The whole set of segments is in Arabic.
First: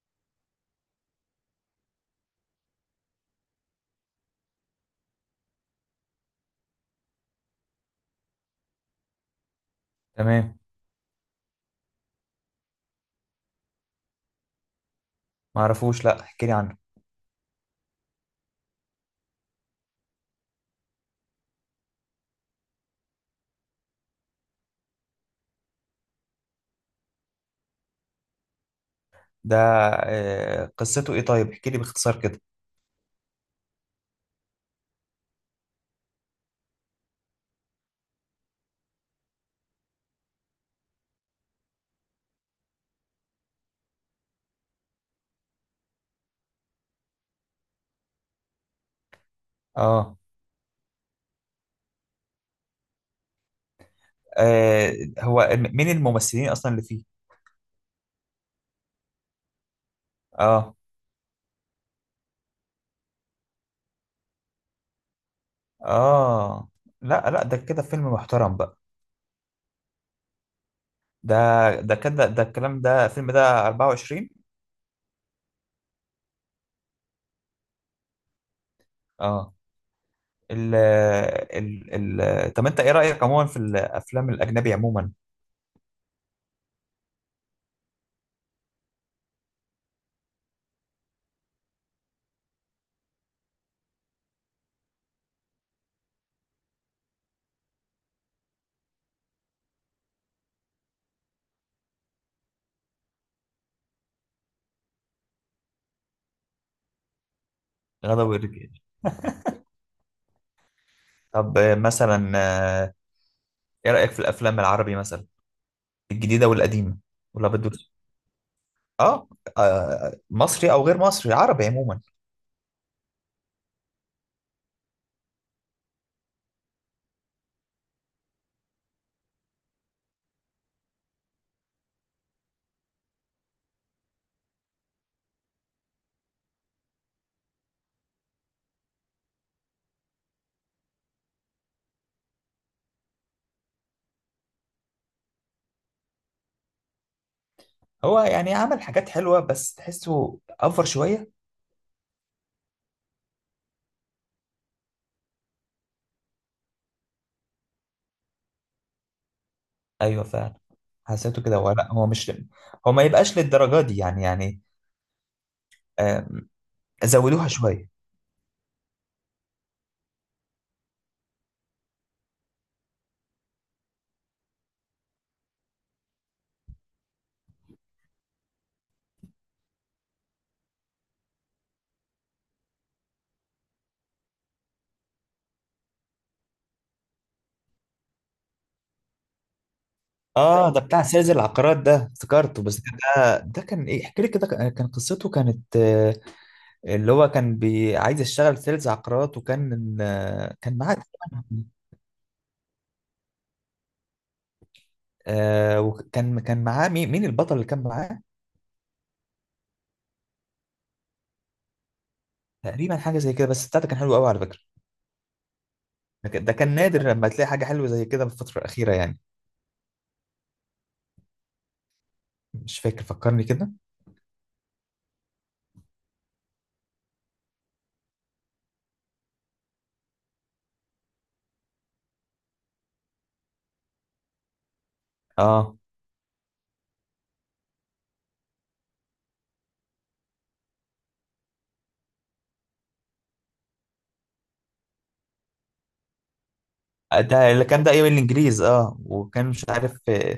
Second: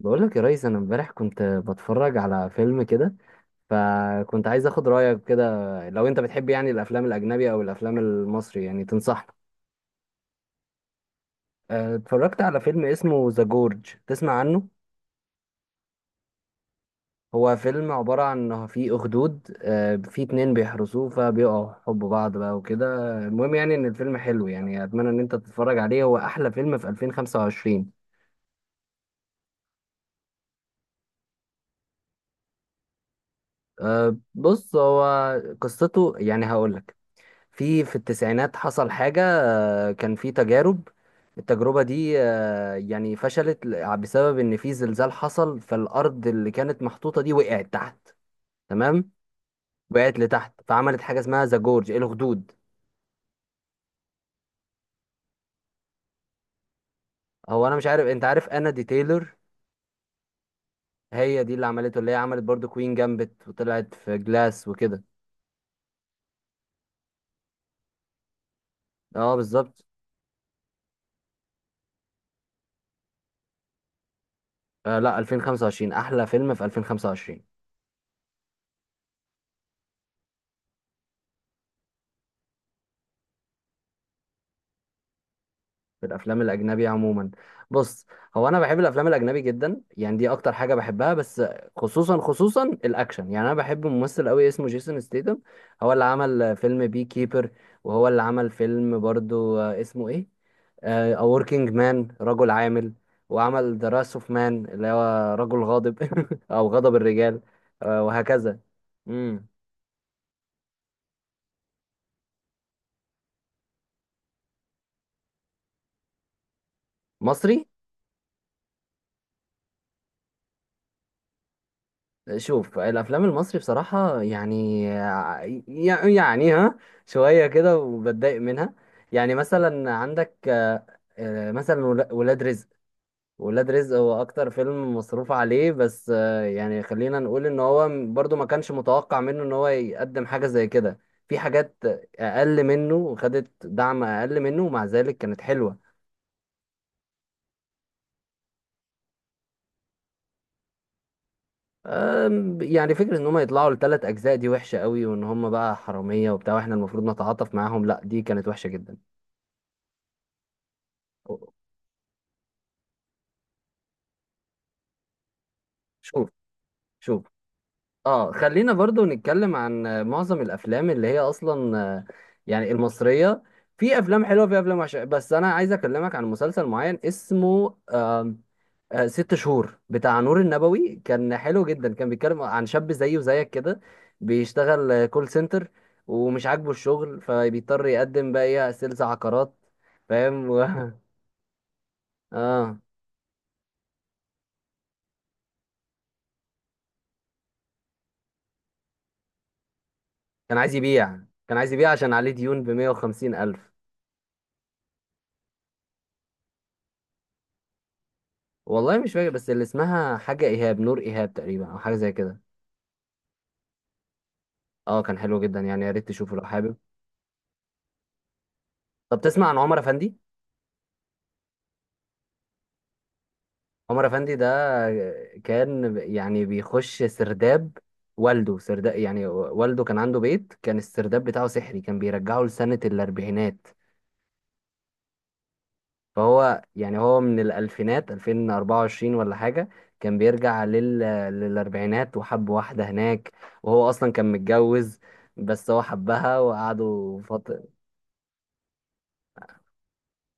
بقول لك يا ريس، انا امبارح كنت بتفرج على فيلم كده. فكنت عايز اخد رايك كده، لو انت بتحب يعني الافلام الاجنبيه او الافلام المصري يعني تنصحني. تمام. اتفرجت على فيلم اسمه ذا جورج. تسمع عنه؟ ما اعرفوش، لا احكي لي عنه. هو فيلم عباره عن إن في اخدود، في اتنين بيحرسوه، فبيقعوا حب بعض بقى وكده. المهم يعني ان الفيلم حلو، يعني اتمنى ان انت تتفرج عليه. هو احلى فيلم في 2025. ده آه، قصته ايه؟ طيب احكي لي باختصار كده. بص هو قصته يعني هقول لك. في التسعينات حصل حاجة. كان في تجارب. التجربة دي يعني فشلت بسبب إن في زلزال حصل، فالأرض اللي كانت محطوطة دي وقعت تحت. تمام. اه، وقعت لتحت، فعملت حاجة اسمها ذا جورج الخدود. آه، هو مين الممثلين اصلا اللي فيه؟ هو أنا مش عارف، أنت عارف أنا دي تايلور؟ اه، هي دي اللي عملته، اللي هي عملت برضو كوين جامبت وطلعت في جلاس وكده. اه، لا لا، ده كده فيلم محترم بقى. اه بالظبط. ده ده كده، ده الكلام، ده الفيلم ده 24. آه لا، 2025 أحلى فيلم في 2025. اه، ال ال ال طب انت ايه رأيك عموما في الافلام الاجنبي عموما؟ في الافلام الاجنبي عموما، بص هو انا بحب الافلام الاجنبي جدا، يعني دي اكتر حاجه بحبها. بس خصوصا خصوصا الاكشن، يعني انا بحب ممثل قوي اسمه جيسون ستيتم. هو اللي عمل فيلم بي كيبر، وهو اللي عمل فيلم برضو اسمه ايه، A Working Man، رجل عامل. وعمل The Wrath of Man، اللي هو رجل غاضب. او غضب الرجال. غدا وهكذا. ورجال. امم طب مثلا، آه، ايه رأيك في الافلام العربي مثلا، الجديدة والقديمة؟ ولا مصري. بدو؟ اه، مصري او غير مصري، عربي عموما. شوف الافلام المصري بصراحه، يعني يعني ها شويه كده، وبتضايق منها. يعني مثلا عندك، مثلا ولاد رزق. ولاد رزق هو اكتر فيلم مصروف عليه، بس يعني خلينا نقول ان هو برضو ما كانش متوقع منه ان هو يقدم حاجه زي كده. في حاجات اقل منه، وخدت دعم اقل منه، ومع ذلك كانت حلوه. هو يعني عمل حاجات حلوه، بس تحسه افر شويه. يعني فكرة ان هم يطلعوا لثلاث اجزاء دي وحشة قوي، وان هم بقى حرامية وبتاع، واحنا المفروض نتعاطف معاهم، لا دي كانت وحشة جدا. ايوه فعلا، حسيته كده. هو لا، هو مش، هو ما يبقاش للدرجه دي يعني آه، شوف. شوف. زودوها شويه. اه خلينا برضو نتكلم عن معظم الافلام اللي هي اصلا، يعني المصرية. في افلام حلوة، في افلام وحشة، بس انا عايز اكلمك عن مسلسل معين اسمه 6 شهور بتاع نور النبوي. كان حلو جدا، كان بيتكلم عن شاب زيي وزيك كده، بيشتغل كول سنتر، ومش عاجبه الشغل، فبيضطر يقدم بقى ايه سيلز عقارات، فاهم اه، ده بتاع سيد العقارات ده، افتكرته. اه. بس كان ده كان ايه، احكي لي كده. كان قصته كانت اللي هو كان عايز يشتغل سيلز عقارات، وكان كان عايز كان معاه. يبيع. كان عايز يبيع عشان عليه ديون ب 150 ألف. وكان معاه، مين البطل اللي كان معاه؟ والله مش فاكر، بس اللي اسمها حاجة إيهاب، نور إيهاب تقريبا أو حاجة زي كده. تقريبا حاجه زي كده، بس بتاعته كان حلو قوي على فكره. اه، كان حلو جدا، يعني يا ريت ده تشوفه لو كان ده كان حابب. نادر لما تلاقي حاجة حلوة زي كده في الفترة الأخيرة يعني. طب تسمع عن عمر أفندي؟ مش فاكر، فكرني كده. عمر افندي ده كان يعني بيخش سرداب، والده سرداب. يعني والده كان عنده بيت، كان السرداب بتاعه سحري، كان بيرجعه لسنة الأربعينات. اه، فهو يعني هو من الألفينات، 2024 ولا حاجة، كان بيرجع لل... للأربعينات، وحب واحدة هناك. وهو أصلا كان متجوز، بس هو حبها وقعدوا ده فترة. اللي كان، ده أيام الإنجليز. اه، وكان مش عارف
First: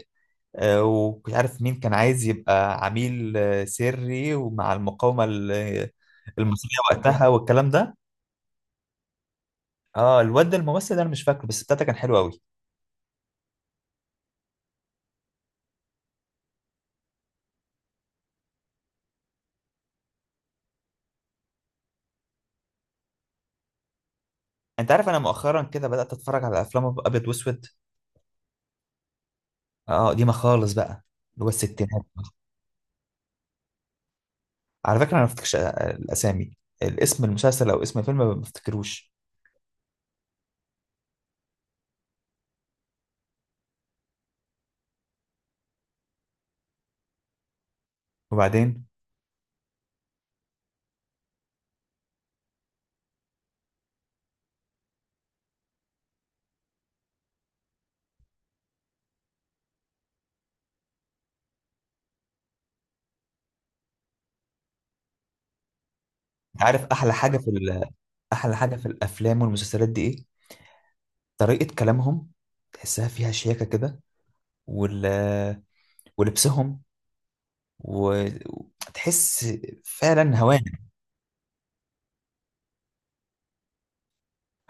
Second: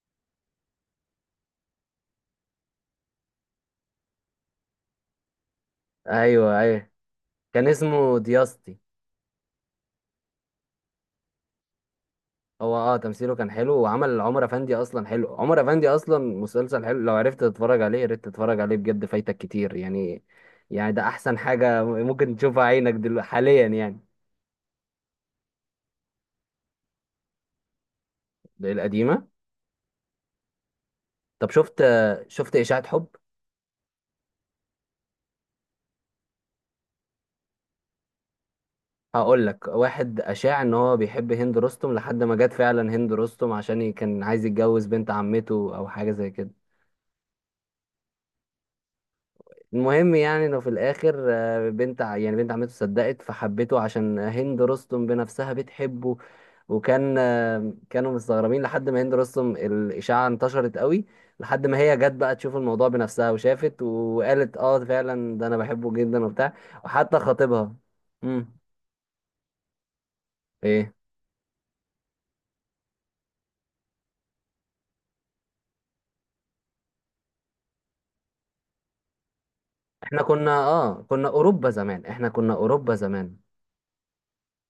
ومش عارف مين كان عايز يبقى عميل سري، ومع المقاومة أيوه المصرية أيوه. وقتها كان والكلام ده. اسمه دياستي. اه الواد ده الممثل ده انا مش فاكره، بس بتاعته كان حلو قوي. هو تمثيله كان حلو، وعمل عمر افندي اصلا حلو. عمر افندي اصلا مسلسل حلو، لو عرفت تتفرج عليه يا ريت تتفرج عليه بجد، فايتك كتير يعني. يعني ده احسن حاجة ممكن تشوفها عينك دلوقتي حاليا يعني. انت عارف انا مؤخرا كده بدأت اتفرج على افلام ابيض واسود. ده القديمة. اه، قديمة خالص بقى، اللي هو طب شفت الستينات. شفت اشاعة حب؟ على فكرة انا ما بفتكرش الاسامي، الاسم، المسلسل او اسم الفيلم، ما بفتكروش. هقول لك واحد اشاع ان هو بيحب هند رستم، لحد ما جت فعلا هند رستم، عشان كان عايز يتجوز بنت عمته او حاجة زي كده. وبعدين، المهم يعني انه في الاخر، بنت يعني بنت عمته صدقت فحبته، عشان هند رستم بنفسها بتحبه. وكان، كانوا مستغربين لحد ما هند رستم الاشاعه انتشرت قوي، لحد ما هي جت بقى تشوف الموضوع بنفسها، وشافت وقالت اه فعلا، ده انا بحبه جدا وبتاع. انت عارف احلى وحتى حاجه في خطيبها. امم احلى حاجه في الافلام والمسلسلات دي ايه؟ ايه. طريقه كلامهم، تحسها فيها شياكه كده، وال... ولبسهم، و- وتحس احنا فعلا كنا هوانم، كنا اوروبا زمان، احنا كنا اوروبا زمان.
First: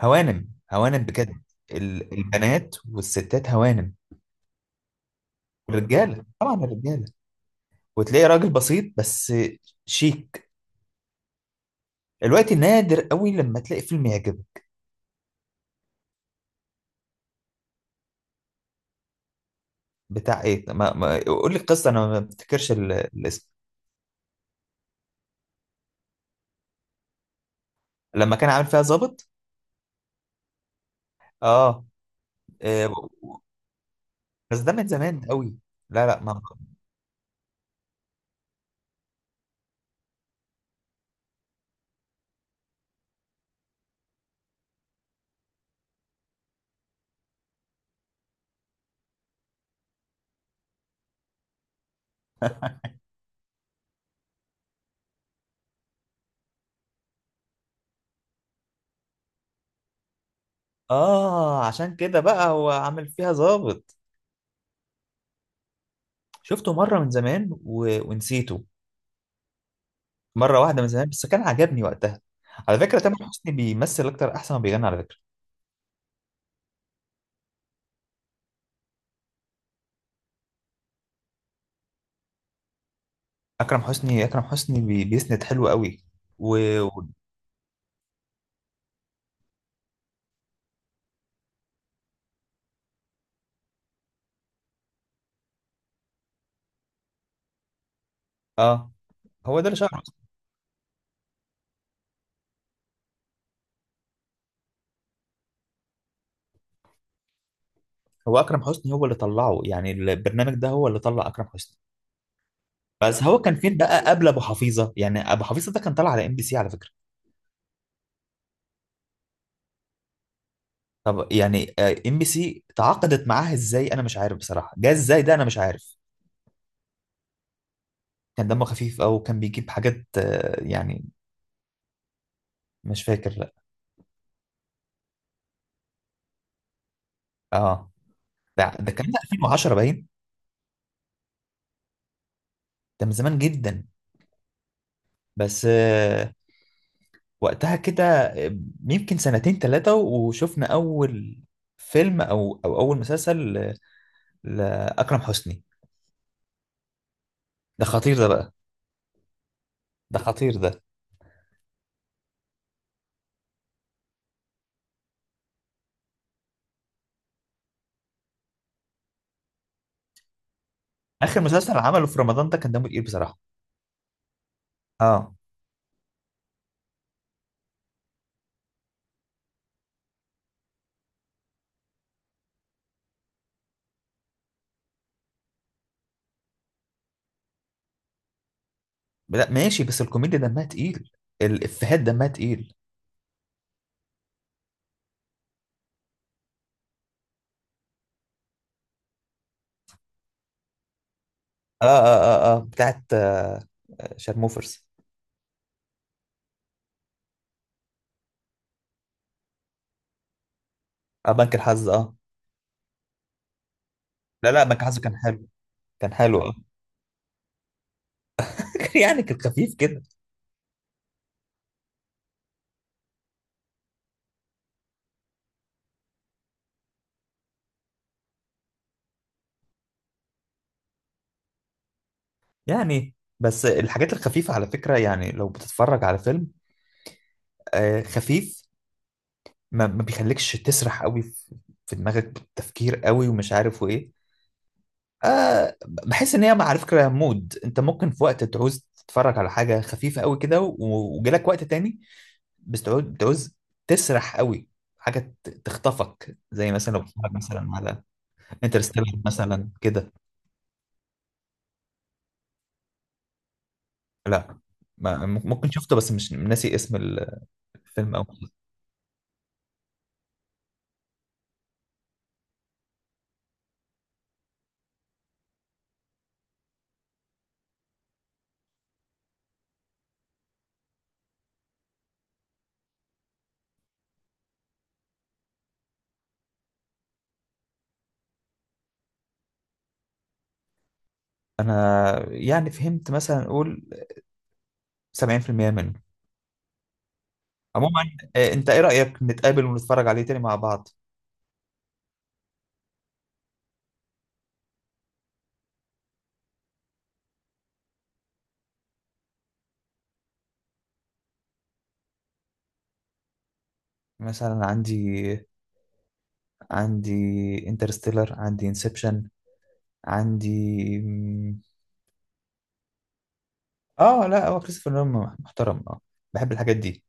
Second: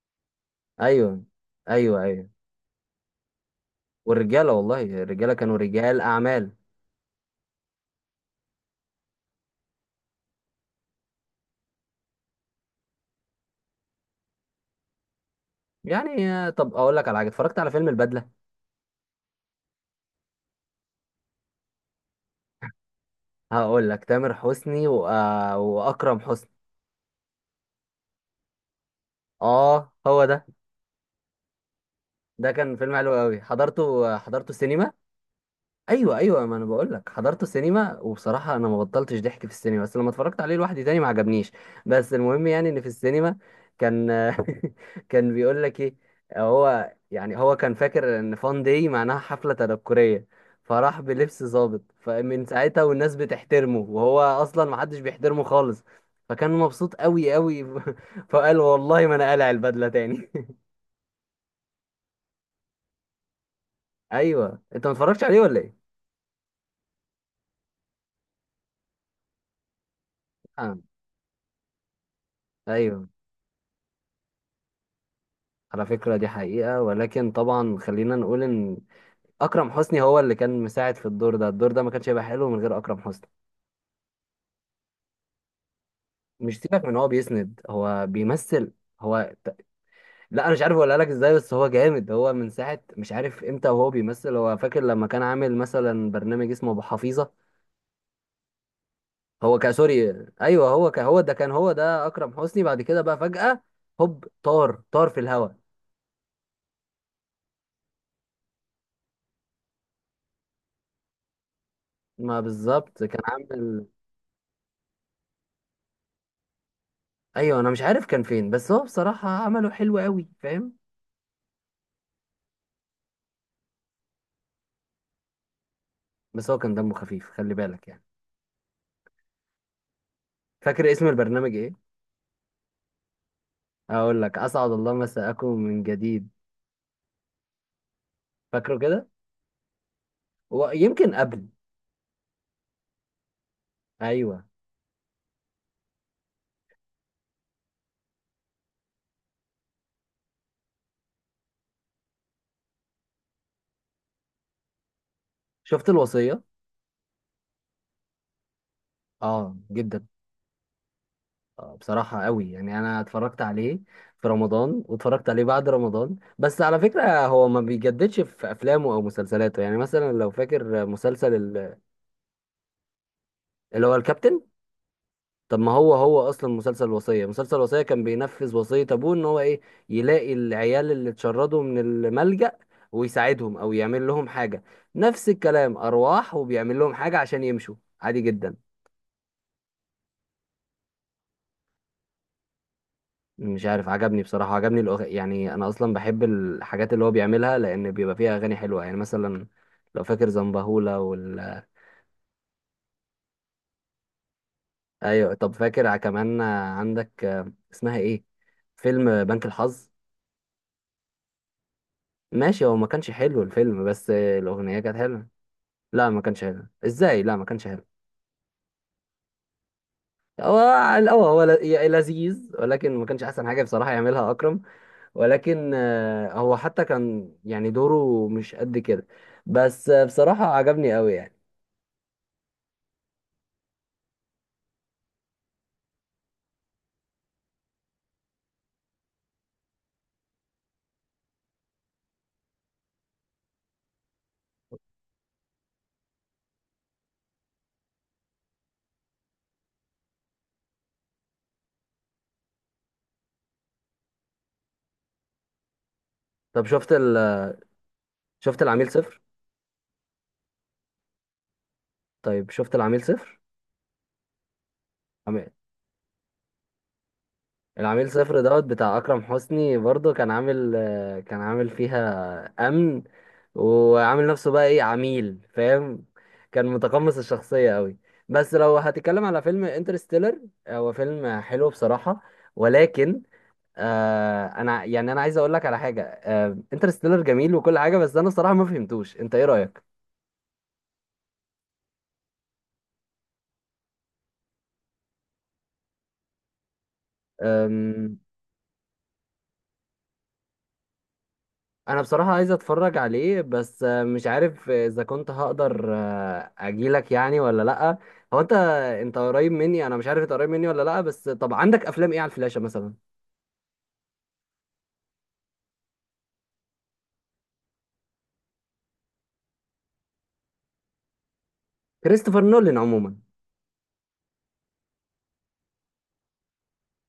هوانم، هوانم ايوه. بجد. ايوه ايوه. البنات والستات هوانم، والرجاله والله الرجاله كانوا رجال والرجاله اعمال. طبعا الرجاله. وتلاقي راجل بسيط بس شيك. الوقت نادر قوي لما تلاقي فيلم يعجبك. يعني طب اقول لك على حاجه، اتفرجت على فيلم البدله. بتاع ايه؟ ما... ما... قول لي القصه، انا ما بفتكرش الاسم. هقول لك تامر حسني و... واكرم حسني. لما كان عامل فيها ظابط. اه هو ده. اه، ده كان آه، فيلم حلو قوي، حضرته بس ده من سينما. زمان قوي. لا ايوه لا، ما. ايوه. ما انا بقول لك حضرته سينما، وبصراحه انا ما بطلتش ضحك في السينما، بس لما اتفرجت عليه لوحدي تاني ما عجبنيش. بس المهم يعني ان في السينما كان كان بيقول لك ايه. هو يعني هو كان فاكر ان فان داي معناها حفله تنكريه، فراح بلبس ظابط، فمن ساعتها والناس بتحترمه، وهو اصلا ما حدش بيحترمه خالص، فكان مبسوط قوي قوي فقال والله ما انا قالع البدله تاني اه، عشان كده بقى هو عامل فيها ظابط. ايوه، انت ما اتفرجتش عليه ولا ايه؟ شفته مره من زمان ونسيته. مره آه. واحده من زمان، بس كان عجبني وقتها. على فكره ايوه، تامر حسني بيمثل اكتر احسن ما بيغني، على فكره. على فكرة دي حقيقة، ولكن طبعا خلينا نقول ان اكرم حسني هو اللي كان مساعد في الدور ده. الدور ده ما كانش هيبقى حلو من غير اكرم حسني. اكرم حسني، اكرم حسني بيسند حلو قوي و... مش سيبك من و... هو بيسند، هو بيمثل. هو لا انا مش عارف اقولها لك ازاي، بس هو جامد. هو من ساعة مش عارف امتى وهو بيمثل. هو فاكر لما كان عامل مثلا برنامج اسمه ابو حفيظة. اه، هو هو ده كان اللي شهره سوري. أصلاً. ايوه، هو ده اكرم حسني، بعد كده بقى فجأة هوب طار طار في الهواء. هو اكرم حسني هو اللي طلعه يعني، البرنامج ده هو اللي طلع اكرم حسني. ما بالظبط كان بس هو كان فين عامل. بقى قبل ابو حفيظه؟ يعني ابو حفيظه ده كان طالع على ام بي سي على فكره. ايوه انا مش عارف كان فين، بس هو بصراحة عمله حلو قوي، فاهم. طب يعني ام بي سي تعاقدت معاها ازاي؟ انا مش عارف بصراحه، جه ازاي ده، انا مش عارف. بس هو كان دمه خفيف، خلي بالك يعني. كان دمه خفيف، او كان بيجيب حاجات فاكر يعني. اسم البرنامج ايه؟ مش فاكر، لا. هقول لك: اسعد الله مساءكم من جديد. اه، ده فاكره ده كان كده؟ 2010 باين، ويمكن قبل. ده من زمان جدا. ايوه. بس وقتها كده، يمكن سنتين ثلاثه، وشفنا اول فيلم او اول مسلسل لاكرم حسني. شفت الوصيه؟ ده خطير ده بقى، اه جدا. ده خطير ده. بصراحه قوي، يعني انا اتفرجت عليه في رمضان، واتفرجت عليه بعد رمضان. بس على فكره هو ما بيجددش في افلامه او مسلسلاته. يعني مثلا لو فاكر مسلسل اخر مسلسل عمله في رمضان ده كان دمه تقيل بصراحه. اللي هو الكابتن. اه، طب ما هو، هو اصلا مسلسل الوصيه، مسلسل الوصيه كان بينفذ وصيه ابوه، ان هو ايه يلاقي العيال اللي اتشردوا من الملجأ، ويساعدهم او يعمل لهم حاجه. نفس الكلام ارواح، وبيعمل لهم حاجه عشان يمشوا. عادي جدا. لا ماشي، بس الكوميديا دمها تقيل، الافيهات دمها تقيل. مش عارف عجبني بصراحه، عجبني يعني انا اصلا بحب الحاجات اللي هو بيعملها، لان بيبقى فيها اغاني حلوه. يعني مثلا لو فاكر زنبهولة اه، اه، اه، اه، بتاعت شارموفرز. ايوه طب فاكر كمان عندك اسمها ايه، فيلم بنك الحظ. اه، بنك الحظ، اه. ماشي، هو ما كانش حلو الفيلم، بس لا لا، الاغنيه بنك كانت الحظ كان حلوه. حلو، لا كان ما حلو كانش اه. حلو، ازاي؟ لا ما كانش حلو. يعني كان خفيف كده هو على الاول هو لذيذ، ولكن ما كانش احسن حاجه بصراحه يعملها اكرم. ولكن هو حتى كان يعني دوره مش قد كده. بس بصراحه عجبني قوي يعني. يعني. بس الحاجات الخفيفة على فكرة، يعني لو بتتفرج على فيلم خفيف، ما بيخليكش تسرح قوي في دماغك بالتفكير قوي، ومش عارف وايه. بحس ان هي على فكرة مود، انت ممكن في وقت تعوز تتفرج على حاجة خفيفة قوي كده، وجالك وقت تاني بتعوز تسرح قوي، حاجة تخطفك، طب زي شفت مثلا لو بتتفرج مثلا على شفت العميل انترستيلر صفر. مثلا كده. طيب شفت العميل صفر؟ لا، ما م- ممكن شفته، بس مش ناسي اسم العميل الفيلم صفر أوي. دوت بتاع اكرم حسني، برضه كان عامل كان عامل فيها امن، وعامل نفسه بقى ايه عميل، فاهم. كان متقمص الشخصيه قوي. بس لو هتتكلم على فيلم انترستيلر، هو فيلم حلو بصراحه، ولكن انا عايز اقول لك على حاجه. انترستيلر جميل وكل حاجه، بس انا بصراحه ما فهمتوش، انت ايه رايك؟ أنا يعني فهمت مثلا نقول 70% منه عموما. أنت إيه رأيك نتقابل ونتفرج عليه تاني مع بعض؟ انا بصراحة عايز اتفرج عليه، بس مش عارف اذا كنت هقدر اجيلك، يعني ولا لا. هو انت قريب مني، انا مش عارف انت قريب مني ولا لا، بس طب عندك افلام ايه على الفلاشة مثلا؟ مثلا عندي انترستيلر، عندي انسبشن، عندي مم، كريستوفر نولان عموما. اه، لا هو كريستوفر نولان محترم، اه بحب الحاجات دي.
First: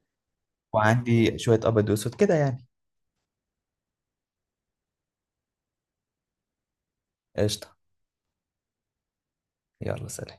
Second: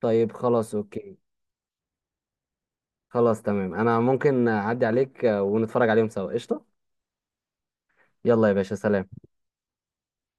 طيب خلاص، اوكي. وعندي شوية أبيض وأسود كده يعني. خلاص تمام، انا ممكن اعدي عليك ونتفرج عليهم سوا، قشطة. قشطة. يلا يا باشا، سلام. يلا سلام.